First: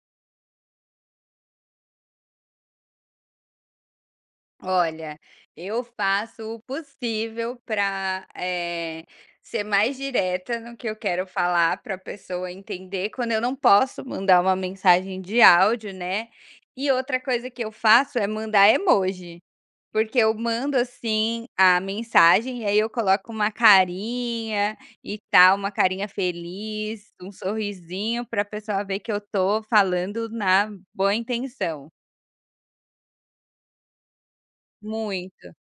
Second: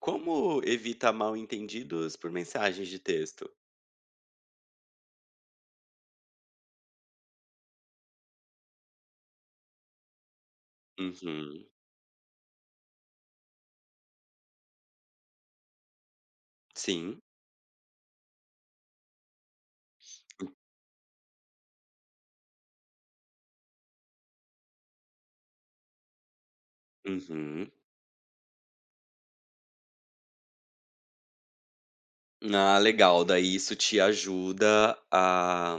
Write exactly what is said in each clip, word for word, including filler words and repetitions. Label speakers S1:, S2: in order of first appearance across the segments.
S1: Como evita mal-entendidos por mensagens de texto?
S2: Olha, eu faço o possível para ser mais direta no que eu quero
S1: Uhum.
S2: falar, para a pessoa entender quando eu não posso mandar uma mensagem de áudio, né. E outra
S1: Sim.
S2: coisa que eu faço é mandar emoji, porque eu mando, assim, a mensagem e aí eu coloco uma carinha e tal, uma carinha feliz, um
S1: Uhum.
S2: sorrisinho para a pessoa ver que eu tô falando na boa intenção.
S1: Ah, legal. Daí isso te ajuda
S2: Muito.
S1: a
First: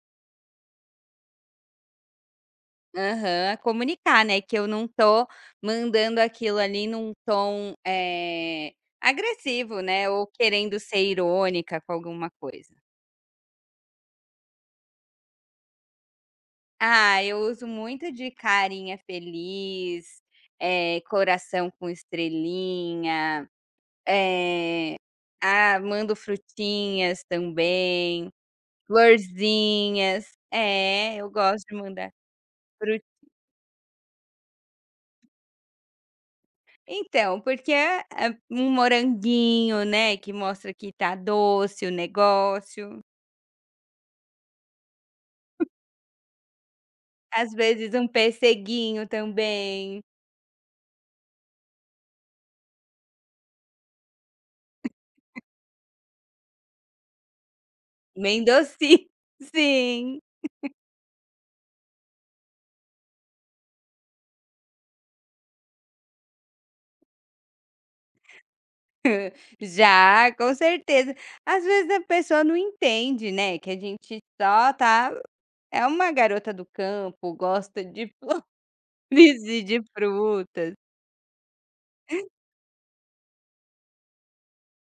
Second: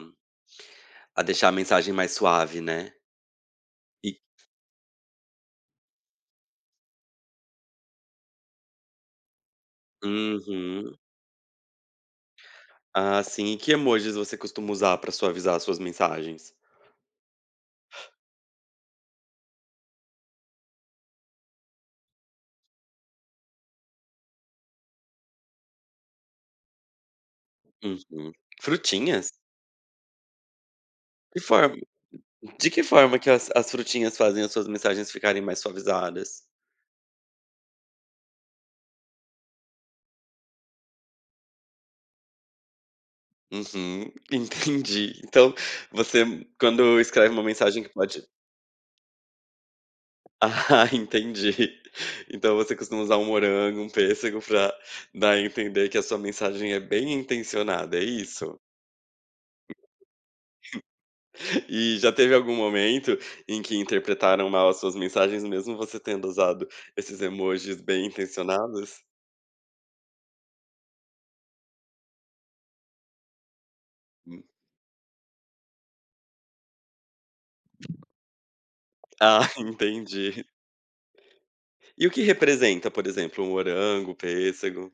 S1: a deixar a mensagem mais suave, né?
S2: Aham,
S1: E
S2: comunicar, né, que eu não tô mandando aquilo ali num tom, eh, agressivo, né, ou querendo
S1: Uhum.
S2: ser irônica com alguma coisa.
S1: Ah, sim. E que emojis você costuma usar para suavizar as suas mensagens?
S2: Ah, eu uso muito de carinha feliz, eh, coração com estrelinha, eh, ah, mando frutinhas
S1: Uhum.
S2: também,
S1: Frutinhas?
S2: florzinhas. É, eu
S1: Que
S2: gosto de
S1: forma
S2: mandar.
S1: de que forma que as as frutinhas fazem as suas mensagens ficarem mais suavizadas?
S2: Então, porque é é um moranguinho, né, que mostra que tá doce o negócio.
S1: Uhum, entendi. Então, você quando escreve uma
S2: Às
S1: mensagem que
S2: vezes um
S1: pode
S2: perceguinho também,
S1: Ah, entendi. Então você costuma usar um morango, um pêssego pra dar a entender que a sua mensagem é bem intencionada, é
S2: bem
S1: isso?
S2: docinho. Sim,
S1: E já teve algum momento em que interpretaram mal as suas mensagens, mesmo você tendo usado esses emojis bem intencionados?
S2: já, com certeza. Às vezes a pessoa não entende, né, que a gente
S1: Hum.
S2: só tá, é uma garota do campo, gosta de flores
S1: Ah,
S2: e de
S1: entendi.
S2: frutas.
S1: E o que representa, por exemplo, um morango, um pêssego?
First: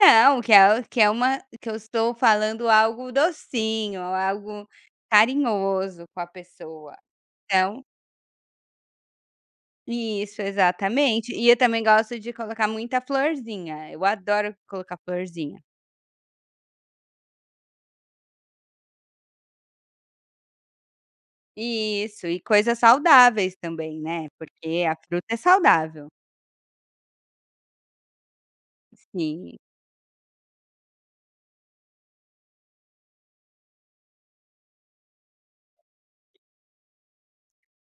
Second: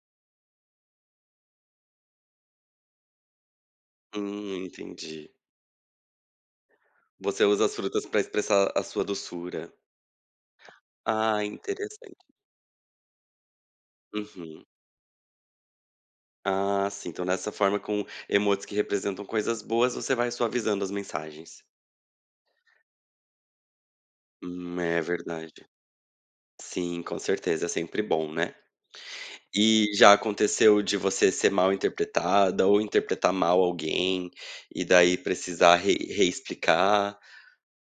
S2: Não, que é que é uma que eu estou falando algo docinho,
S1: Hum,
S2: algo
S1: entendi.
S2: carinhoso com a pessoa.
S1: Você usa as
S2: Então
S1: frutas pra expressar a sua doçura.
S2: isso, exatamente.
S1: Ah,
S2: E eu também gosto
S1: interessante.
S2: de colocar muita florzinha, eu adoro
S1: Uhum.
S2: colocar florzinha.
S1: Ah, sim. Então, dessa forma, com emotes que representam coisas boas, você vai suavizando as mensagens.
S2: Isso, e coisas saudáveis também, né,
S1: Hum,
S2: porque a
S1: é
S2: fruta é
S1: verdade.
S2: saudável.
S1: Sim, com certeza, é sempre bom, né.
S2: Sim,
S1: E já aconteceu de você ser mal interpretada ou interpretar mal alguém, e daí precisar re reexplicar?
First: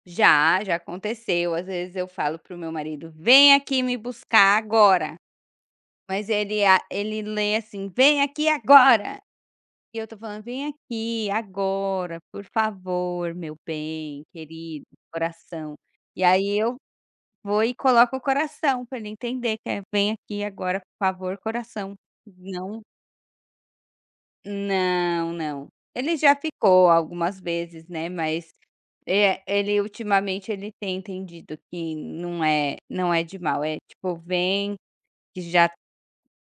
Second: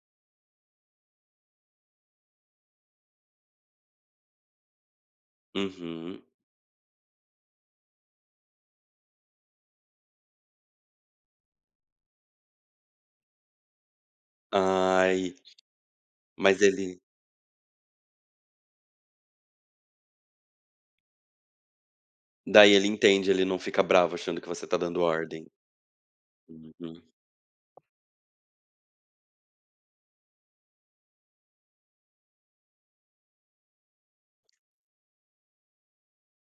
S2: já, já aconteceu, às vezes eu falo para o meu marido: "Vem aqui me buscar agora",
S1: Uhum.
S2: mas ele a ele lê assim: "Vem aqui agora", e eu estou falando: "Vem aqui agora, por favor, meu bem, querido,
S1: Ai,
S2: coração". E aí
S1: mas
S2: eu
S1: ele
S2: vou e coloco o coração para ele entender que é: "Vem aqui agora, por favor, coração".
S1: daí
S2: Não
S1: ele entende, ele não fica bravo achando que você tá dando
S2: não,
S1: ordem.
S2: não. Ele já ficou
S1: Uhum.
S2: algumas vezes, né, mas, eh, ele ultimamente ele tem entendido que não é não é de mal, é tipo: "Vem, que já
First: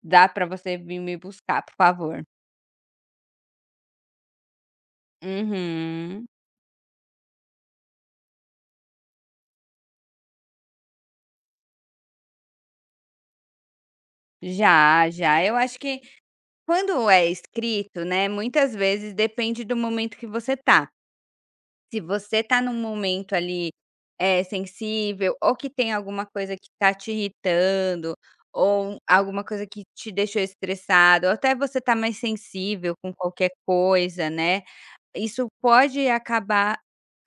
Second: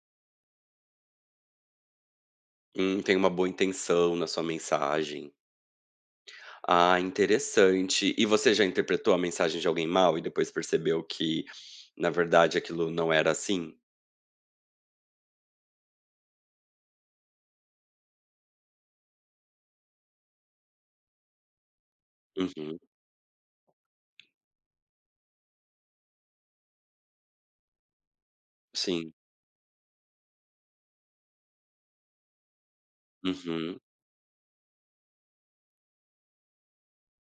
S2: dá para você vir me buscar, por favor".
S1: Hum, tem uma boa intenção na sua mensagem.
S2: Uhum.
S1: Ah, interessante. E você já interpretou a mensagem de alguém mal e depois percebeu que, na verdade, aquilo não era assim?
S2: Já, já. Eu acho que quando é escrito, né, muitas vezes depende do momento que você tá. Se você tá num
S1: Uhum,
S2: momento ali, é sensível ou que tem alguma coisa que tá te irritando, ou
S1: sim.
S2: alguma coisa que te deixou estressado, ou até você tá mais sensível com qualquer
S1: Uhum.
S2: coisa, né, isso pode acabar,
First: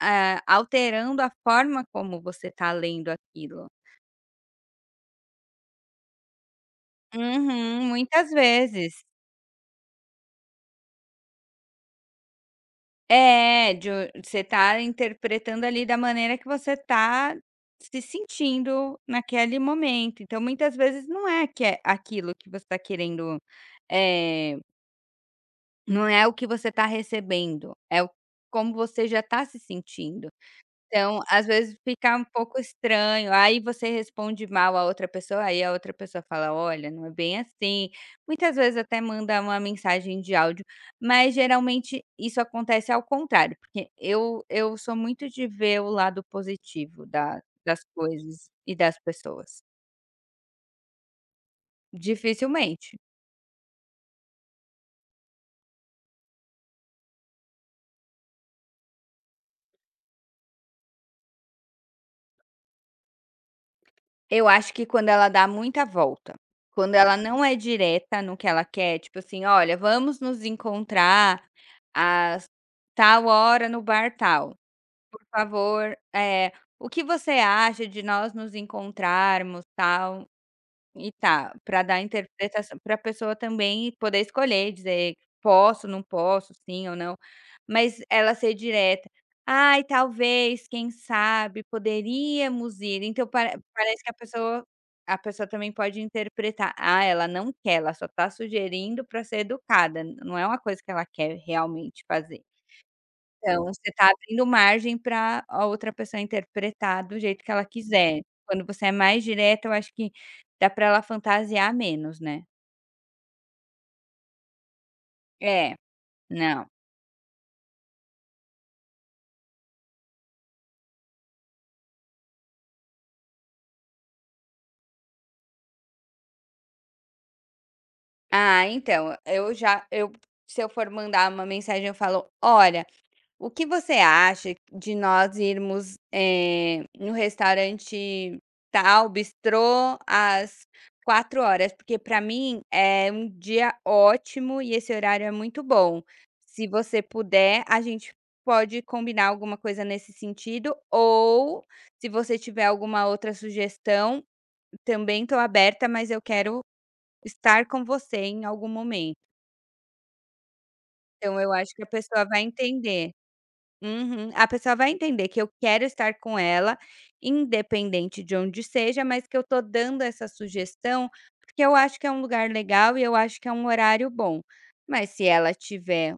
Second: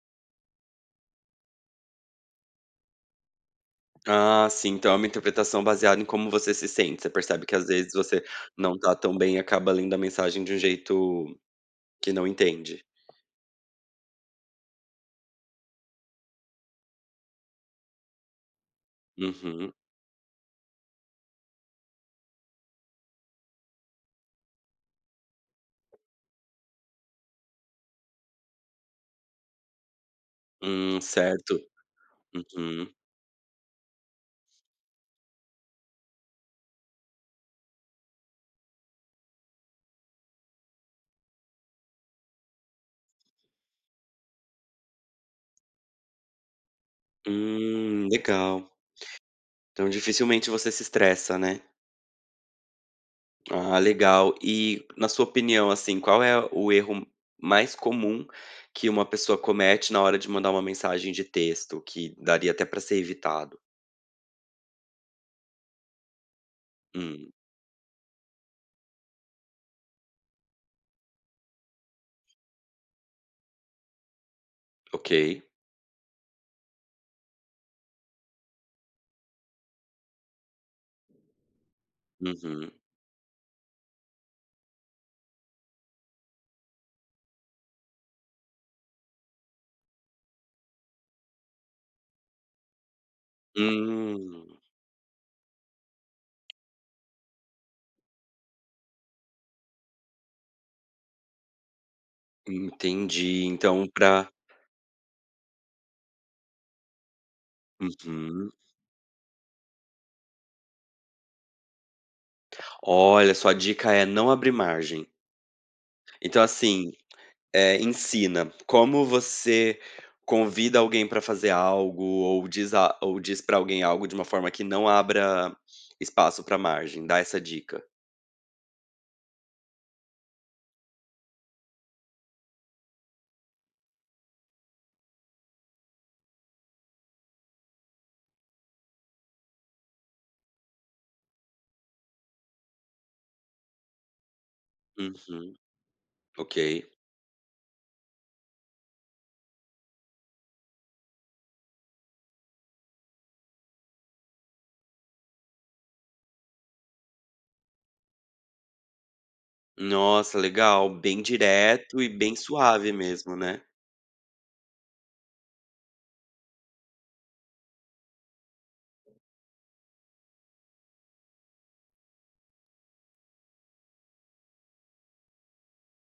S2: ah, alterando a forma como você tá lendo aquilo.
S1: Ah, sim, então é uma interpretação baseada em como você se sente. Você percebe que às
S2: Uhum,
S1: vezes você
S2: muitas
S1: não tá
S2: vezes.
S1: tão bem e acaba lendo a mensagem de um jeito que não entende.
S2: É, de o você tá interpretando ali da maneira que você tá se sentindo naquele
S1: Uhum.
S2: momento. Então, muitas vezes não é que é aquilo que você tá querendo, eh, não é o que você tá recebendo, é o como você já tá se sentindo.
S1: Hum,
S2: Então, às
S1: certo.
S2: vezes fica um pouco
S1: Uhum.
S2: estranho, aí você responde mal a outra pessoa, aí a outra pessoa fala: "Olha, não é bem assim". Muitas vezes até manda uma mensagem de áudio, mas geralmente isso acontece ao contrário, porque eu eu sou muito de ver o lado positivo da das
S1: Hum,
S2: coisas
S1: legal.
S2: e das pessoas.
S1: Então dificilmente você se estressa, né?
S2: Dificilmente.
S1: Ah, legal. E na sua opinião, assim, qual é o erro mais comum que uma pessoa comete na hora de mandar uma mensagem de texto, que daria até para ser evitado?
S2: Eu acho que quando ela dá muita volta, quando ela
S1: Hum,
S2: não é direta no que ela quer, tipo assim: "Olha, vamos nos encontrar às tal hora no bar tal.
S1: ok.
S2: Por favor, eh, o que você acha de nós nos encontrarmos, tal?" E tá, para dar
S1: Uhum.
S2: interpretação para a pessoa também poder escolher, dizer: "Posso, não posso, sim ou não". Mas ela ser direta: "Ai, talvez, quem sabe, poderíamos ir". Então pare parece que a
S1: Hum,
S2: pessoa a pessoa também pode interpretar: "Ah, ela não quer, ela só tá sugerindo para ser educada, não é uma coisa que ela quer realmente fazer".
S1: entendi.
S2: Então,
S1: Então,
S2: você está
S1: para.
S2: abrindo margem para a outra pessoa interpretar do jeito que ela quiser. Quando você é mais direta, eu acho que dá para ela fantasiar menos, né.
S1: Olha, sua dica é não abrir margem.
S2: É,
S1: Então,
S2: não.
S1: assim, Eh, ensina como você convida alguém para fazer algo ou diz a ou diz para alguém algo de uma forma que não abra espaço para margem, dá essa dica.
S2: Ah, então, eu já eu se eu for mandar uma mensagem, eu falo: "Olha, o que você acha de nós irmos, eh, no restaurante tal, bistrô, às quatro horas? Porque para mim é um dia ótimo e esse horário é
S1: Uhum,
S2: muito bom.
S1: ok.
S2: Se você puder, a gente pode combinar alguma coisa nesse sentido, ou se você tiver alguma outra sugestão, também estou aberta, mas eu quero estar com você em algum momento".
S1: Nossa, legal, bem
S2: Então eu acho que a
S1: direto e
S2: pessoa
S1: bem
S2: vai
S1: suave
S2: entender.
S1: mesmo, né.
S2: Uhum. A pessoa vai entender que eu quero estar com ela, independente de onde seja, mas que eu tô dando essa sugestão, porque eu acho que é um lugar legal e eu acho que é um horário bom. Mas se ela tiver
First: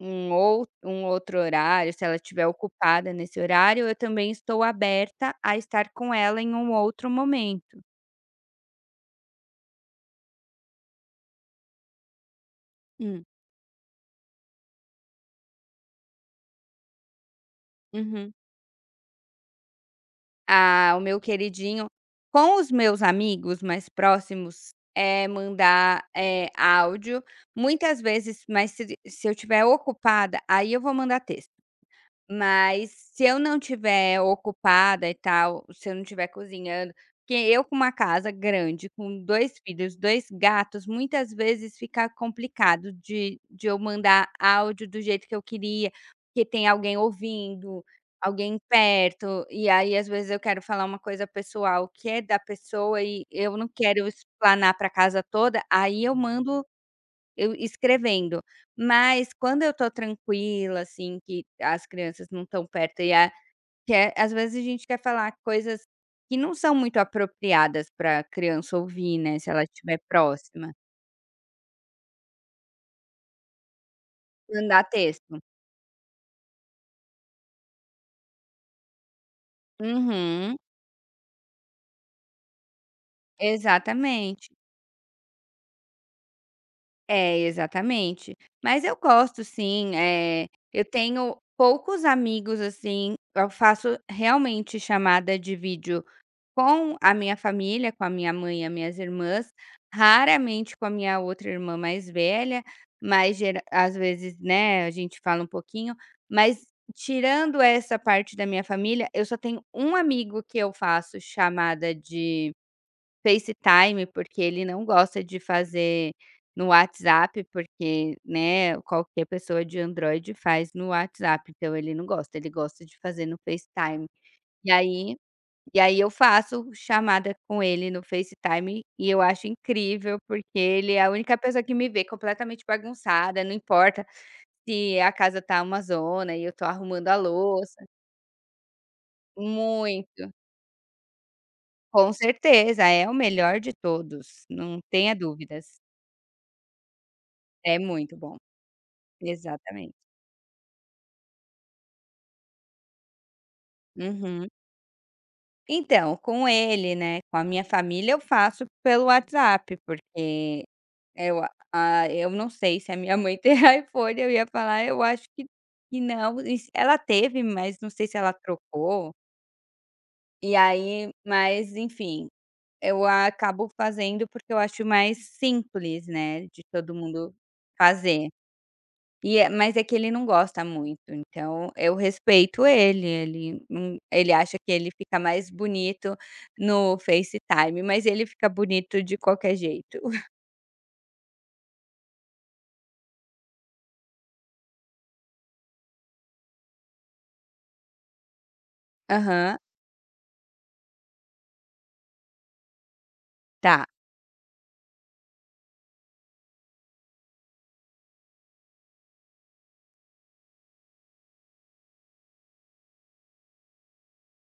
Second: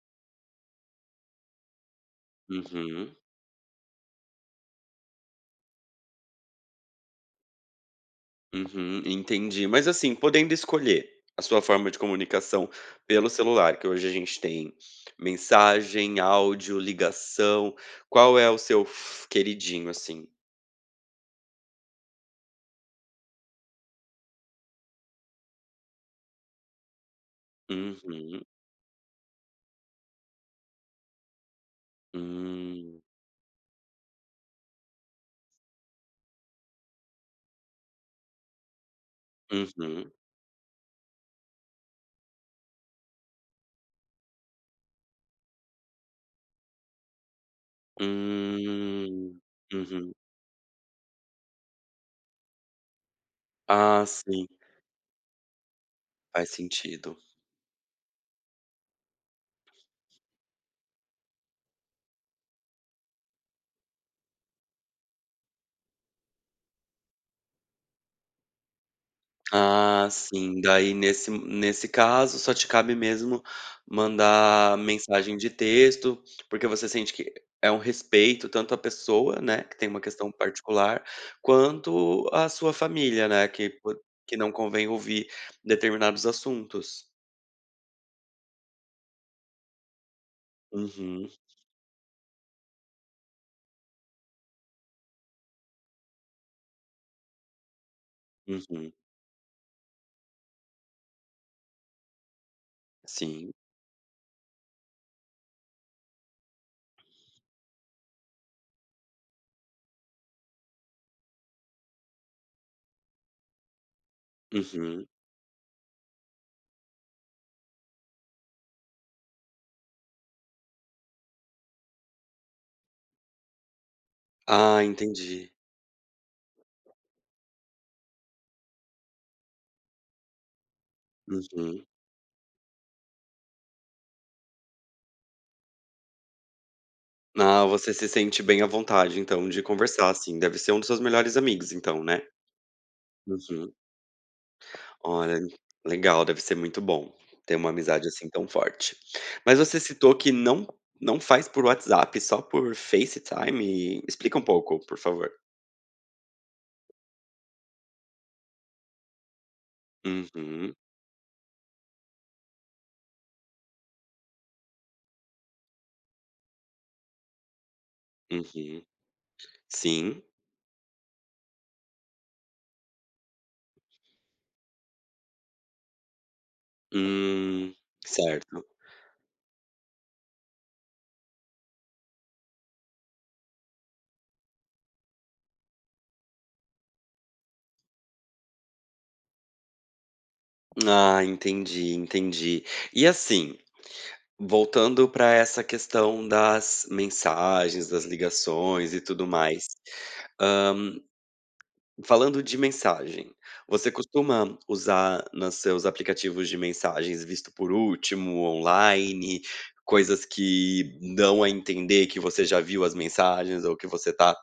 S2: um, ou, um outro horário, se ela estiver ocupada
S1: Uhum,
S2: nesse horário, eu também estou aberta a estar com ela em um outro momento.
S1: uhum, entendi. Mas, assim, podendo escolher a sua forma de comunicação
S2: Hum,
S1: pelo celular, que hoje a gente tem mensagem, áudio, ligação,
S2: uhum.
S1: qual é o seu f queridinho, assim?
S2: Ah, o meu queridinho com os meus amigos mais próximos, é mandar, eh, áudio, muitas vezes,
S1: Uhum.
S2: mas se se eu estiver ocupada, aí eu vou mandar texto. Mas
S1: Hum.
S2: se eu não tiver ocupada e tal, se eu não estiver cozinhando, porque eu com uma casa grande, com dois filhos,
S1: Uhum.
S2: dois gatos, muitas vezes fica complicado de de eu mandar áudio do jeito que eu queria, porque tem alguém ouvindo, alguém
S1: Hum.
S2: perto, e aí às
S1: Uhum.
S2: vezes eu quero falar uma coisa pessoal que é da pessoa e eu não
S1: Ah,
S2: quero
S1: sim,
S2: explanar para casa toda, aí eu
S1: faz
S2: mando
S1: sentido.
S2: eu escrevendo. Mas quando eu tô tranquila, assim, que as crianças não estão perto e a que é às vezes a gente quer falar coisas que não são muito apropriadas pra criança ouvir, né, se ela estiver
S1: Ah, sim,
S2: próxima.
S1: daí nesse nesse caso só te cabe mesmo mandar
S2: Mandar
S1: mensagem
S2: texto.
S1: de texto, porque você sente que é um respeito tanto à pessoa, né, que tem uma questão
S2: Uhum,
S1: particular, quanto à sua família, né, que po que
S2: exatamente.
S1: não convém ouvir determinados assuntos.
S2: É, exatamente. Mas eu gosto sim, eh, eu
S1: Uhum,
S2: tenho poucos amigos, assim, eu faço realmente chamada de vídeo com a minha família, com a minha mãe e as
S1: uhum.
S2: minhas irmãs, raramente com a minha outra irmã mais velha, mas
S1: Sim.
S2: gera às vezes, né, a gente fala um pouquinho, mas tirando essa parte da minha família, eu só tenho um amigo que eu faço chamada de FaceTime, porque ele não
S1: Uhum.
S2: gosta de fazer no WhatsApp, porque, né, qualquer pessoa de Android faz no WhatsApp, então ele não gosta, ele gosta de fazer no FaceTime. E
S1: Ah,
S2: aí
S1: entendi.
S2: e aí eu faço chamada com ele no FaceTime e eu acho incrível, porque ele é a única pessoa que
S1: Uhum.
S2: me vê completamente bagunçada, não importa se a casa tá uma zona e eu tô arrumando a
S1: Ah,
S2: louça.
S1: você se sente bem à vontade, então, de conversar,
S2: Muito,
S1: assim. Deve ser um dos seus melhores amigos, então,
S2: com
S1: né?
S2: certeza, é o melhor de
S1: Uhum.
S2: todos, não tenha
S1: Olha,
S2: dúvidas.
S1: legal, deve ser muito bom ter uma
S2: É
S1: amizade
S2: muito
S1: assim
S2: bom,
S1: tão forte. Mas você
S2: exatamente.
S1: citou que não não faz por WhatsApp, só por FaceTime? Explica um
S2: Uhum.
S1: pouco, por favor.
S2: Então, com ele, né, com a minha família eu faço pelo WhatsApp, porque
S1: Uhum,
S2: É, Eu a ah, eu não sei se a minha mãe tem iPhone, eu ia falar: "Eu acho que que não", e se ela teve, mas não sei se ela
S1: uhum.
S2: trocou.
S1: Sim.
S2: E aí mas enfim, eu acabo fazendo, porque eu acho mais simples, né, de todo mundo
S1: Hum,
S2: fazer.
S1: certo.
S2: E é mas é que ele não gosta muito, então eu respeito ele, ele não ele acha que ele fica mais bonito no FaceTime, mas ele fica bonito de qualquer jeito.
S1: Ah, entendi, entendi. E assim, voltando para essa questão das mensagens, das ligações e tudo
S2: Aham,
S1: mais, hã, falando de mensagem,
S2: tá.
S1: você costuma usar nos seus aplicativos de mensagens visto por último, online, coisas que dão a entender que você já viu as mensagens ou que você tá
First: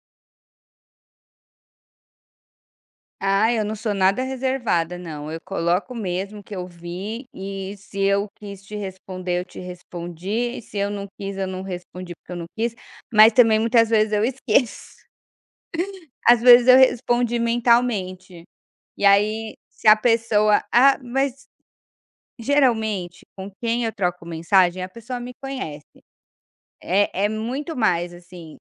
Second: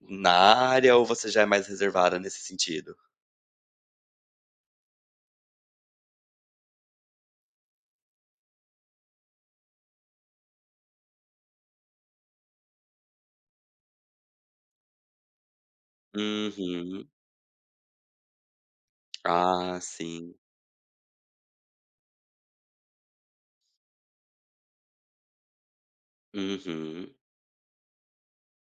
S1: na área ou você já é mais reservada nesse sentido?
S2: Ah, eu não sou nada reservada não, eu coloco mesmo o que eu vi e se eu quis te responder, eu te respondi, e se eu não quis, eu não respondi porque eu não quis, mas também muitas vezes eu esqueço. Às vezes eu
S1: Uhum.
S2: respondi mentalmente, e aí
S1: Ah,
S2: se a
S1: sim.
S2: pessoa ah, mas geralmente com quem eu troco mensagem, a pessoa me conhece,
S1: Uhum,
S2: é é muito mais assim,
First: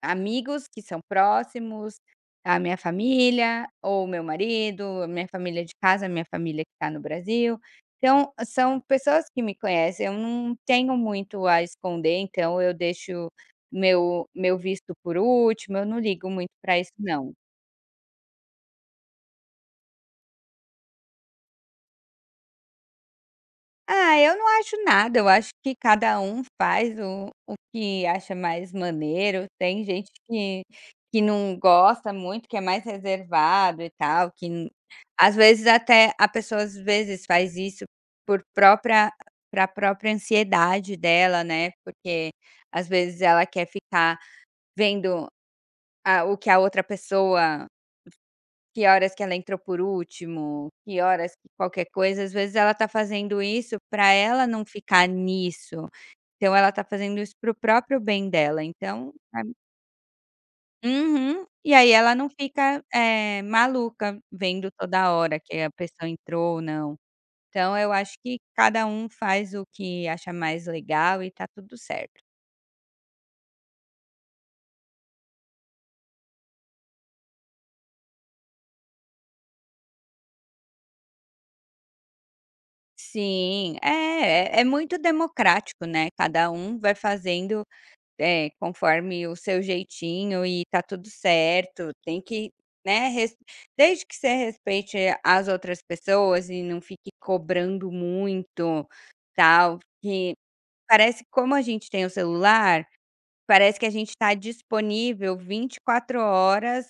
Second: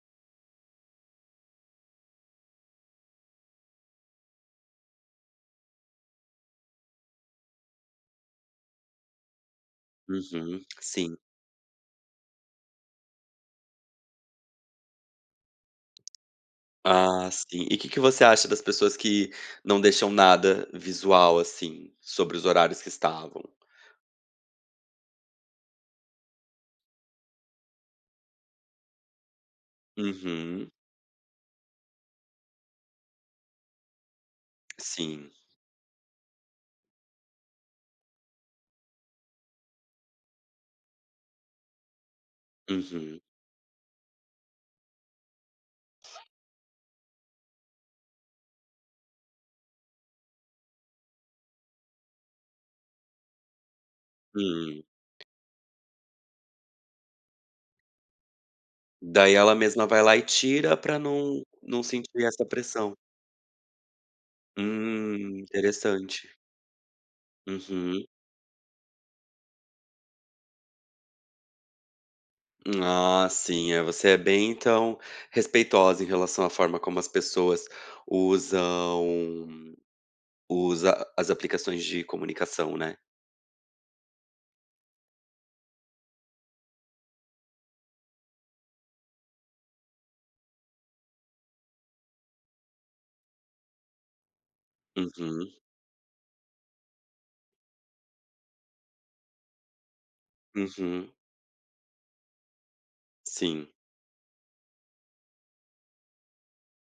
S2: amigos que são próximos, a minha família, ou meu marido, a minha família de casa, a minha família que está no Brasil. Então, são pessoas que me conhecem, eu não
S1: uhum,
S2: tenho
S1: sim.
S2: muito a esconder, então eu deixo meu meu visto por último, eu não ligo muito para isso
S1: Ah,
S2: não.
S1: sim. E o que que você acha das pessoas que não deixam nada visual, assim, sobre os horários que estavam?
S2: Ah, eu não acho nada, eu acho que cada um faz o o que acha mais maneiro. Tem gente que
S1: Uhum,
S2: que não gosta muito, que é mais reservado e tal, que n
S1: sim.
S2: às vezes até a pessoa às vezes faz isso por própria pra própria ansiedade dela, né, porque às vezes
S1: Uhum.
S2: ela quer ficar vendo a o que a outra pessoa, que horas que ela entrou por último, que horas que qualquer coisa, às vezes ela tá fazendo isso para ela não
S1: Hum.
S2: ficar nisso, então ela tá fazendo isso para o próprio bem dela, então
S1: Daí
S2: a
S1: ela mesma vai lá e tira pra não
S2: uhum. E
S1: não
S2: aí ela
S1: sentir
S2: não
S1: essa
S2: fica,
S1: pressão.
S2: eh, maluca vendo toda
S1: Hum,
S2: hora que a pessoa
S1: interessante.
S2: entrou ou não. Então eu
S1: Uhum.
S2: acho que cada um faz o que acha mais legal e tá tudo certo.
S1: Ah, sim, é, você é bem, então, respeitosa em relação à forma como as pessoas usam usa as aplicações de comunicação, né.
S2: Sim, é, é é muito democrático, né, cada um vai fazendo, é, conforme o seu jeitinho e tá tudo certo, tem que, né, res desde que você respeite as
S1: Uhum,
S2: outras pessoas e não fique cobrando muito, tal, que
S1: uhum,
S2: parece que como a gente tem o celular,
S1: sim.
S2: parece que a gente está disponível vinte e quatro horas,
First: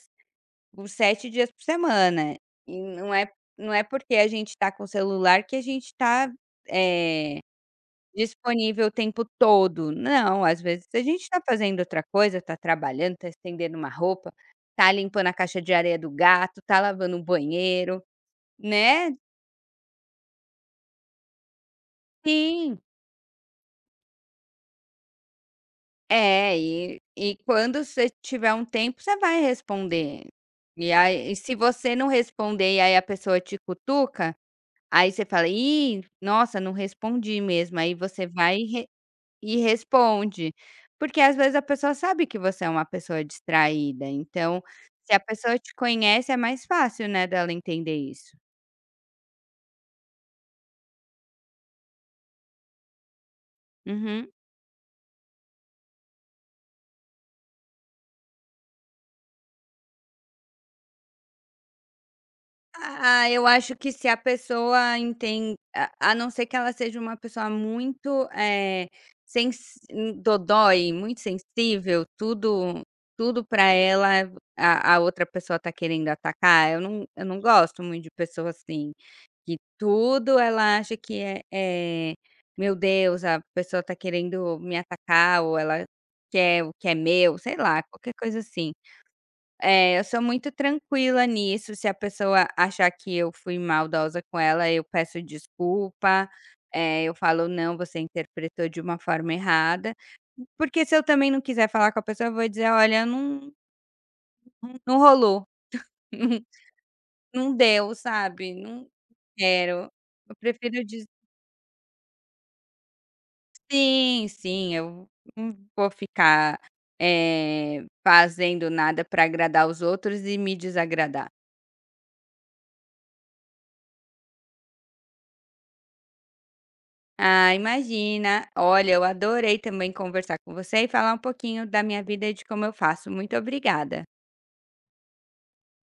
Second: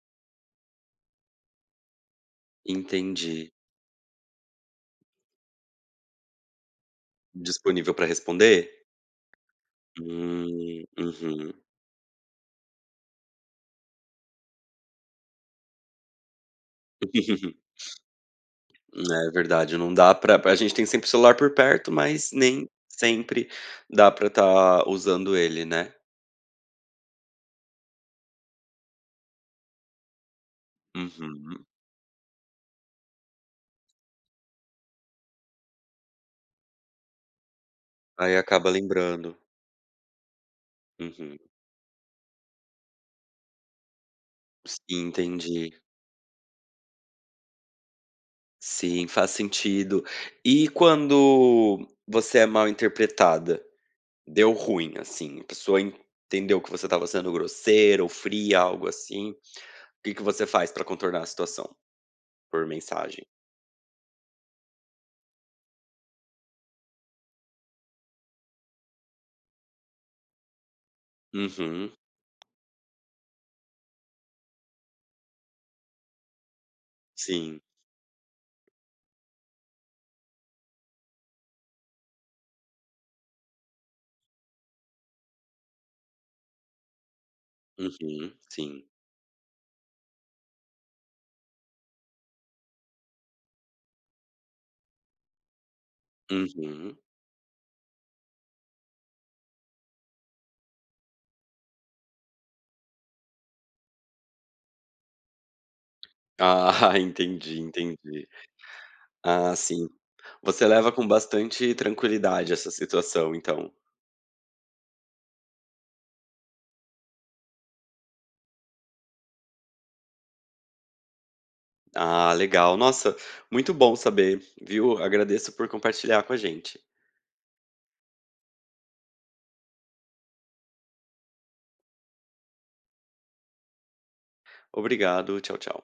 S2: os sete dias por semana, e não é
S1: Entendi.
S2: não é porque a gente está com o celular que a gente está
S1: Disponível para responder?
S2: disponível o tempo todo. Não, às
S1: Hum,
S2: vezes a gente está
S1: uhum.
S2: fazendo outra coisa, está trabalhando, está estendendo uma roupa, está limpando a caixa de areia do gato, está lavando o banheiro, né.
S1: É verdade, não dá pra a gente tem sempre o celular por perto, mas nem
S2: Sim.
S1: sempre dá pra estar usando ele, né.
S2: É, e e quando você tiver um tempo, você vai responder. E aí e se
S1: Uhum.
S2: você não responder e aí a pessoa te cutuca, aí você fala: "Ih, nossa, não respondi mesmo". Aí você
S1: Aí
S2: vai
S1: acaba lembrando.
S2: e responde, porque às
S1: Uhum.
S2: vezes a pessoa sabe que você é uma pessoa distraída, então
S1: Sim,
S2: se a pessoa
S1: entendi.
S2: te conhece é mais fácil, né, dela entender isso.
S1: Sim, faz sentido. E quando você é mal interpretada?
S2: Uhum.
S1: Deu ruim, assim, a pessoa entendeu que você estava sendo grosseira ou fria, algo assim, o que que você faz pra contornar a situação? Por mensagem.
S2: Ah, eu acho que se a pessoa entende a a não ser que ela seja uma pessoa muito, eh, sens hum, dodói, muito
S1: Uhum.
S2: sensível, tudo tudo para ela a a outra pessoa tá querendo atacar, eu não eu não
S1: Sim.
S2: gosto muito de pessoa assim. Que tudo ela acha que é é: "Meu Deus, a pessoa tá querendo me atacar ou ela quer o que é meu", sei lá, qualquer
S1: Uhum.
S2: coisa assim.
S1: Sim.
S2: Eh, eu sou muito tranquila nisso, se a pessoa achar que eu fui maldosa com ela, eu peço desculpa,
S1: Uhum.
S2: eh, eu falo: "Não, você interpretou de uma forma errada", porque se eu também não quiser falar com a pessoa, eu vou dizer: "Olha, não não rolou,
S1: Ah,
S2: não
S1: entendi,
S2: deu,
S1: entendi.
S2: sabe, não
S1: Ah, sim.
S2: quero". Eu
S1: Você
S2: prefiro.
S1: leva com bastante tranquilidade essa situação, então.
S2: Sim, sim, eu não vou ficar, eh, fazendo nada para agradar os outros e me desagradar.
S1: Ah, legal. Nossa, muito bom saber, viu? Agradeço por compartilhar com a gente.
S2: Ah, imagina. Olha, eu adorei também conversar com você e falar um pouquinho da minha vida e de como eu faço. Muito obrigada.
S1: Obrigado. Tchau, tchau.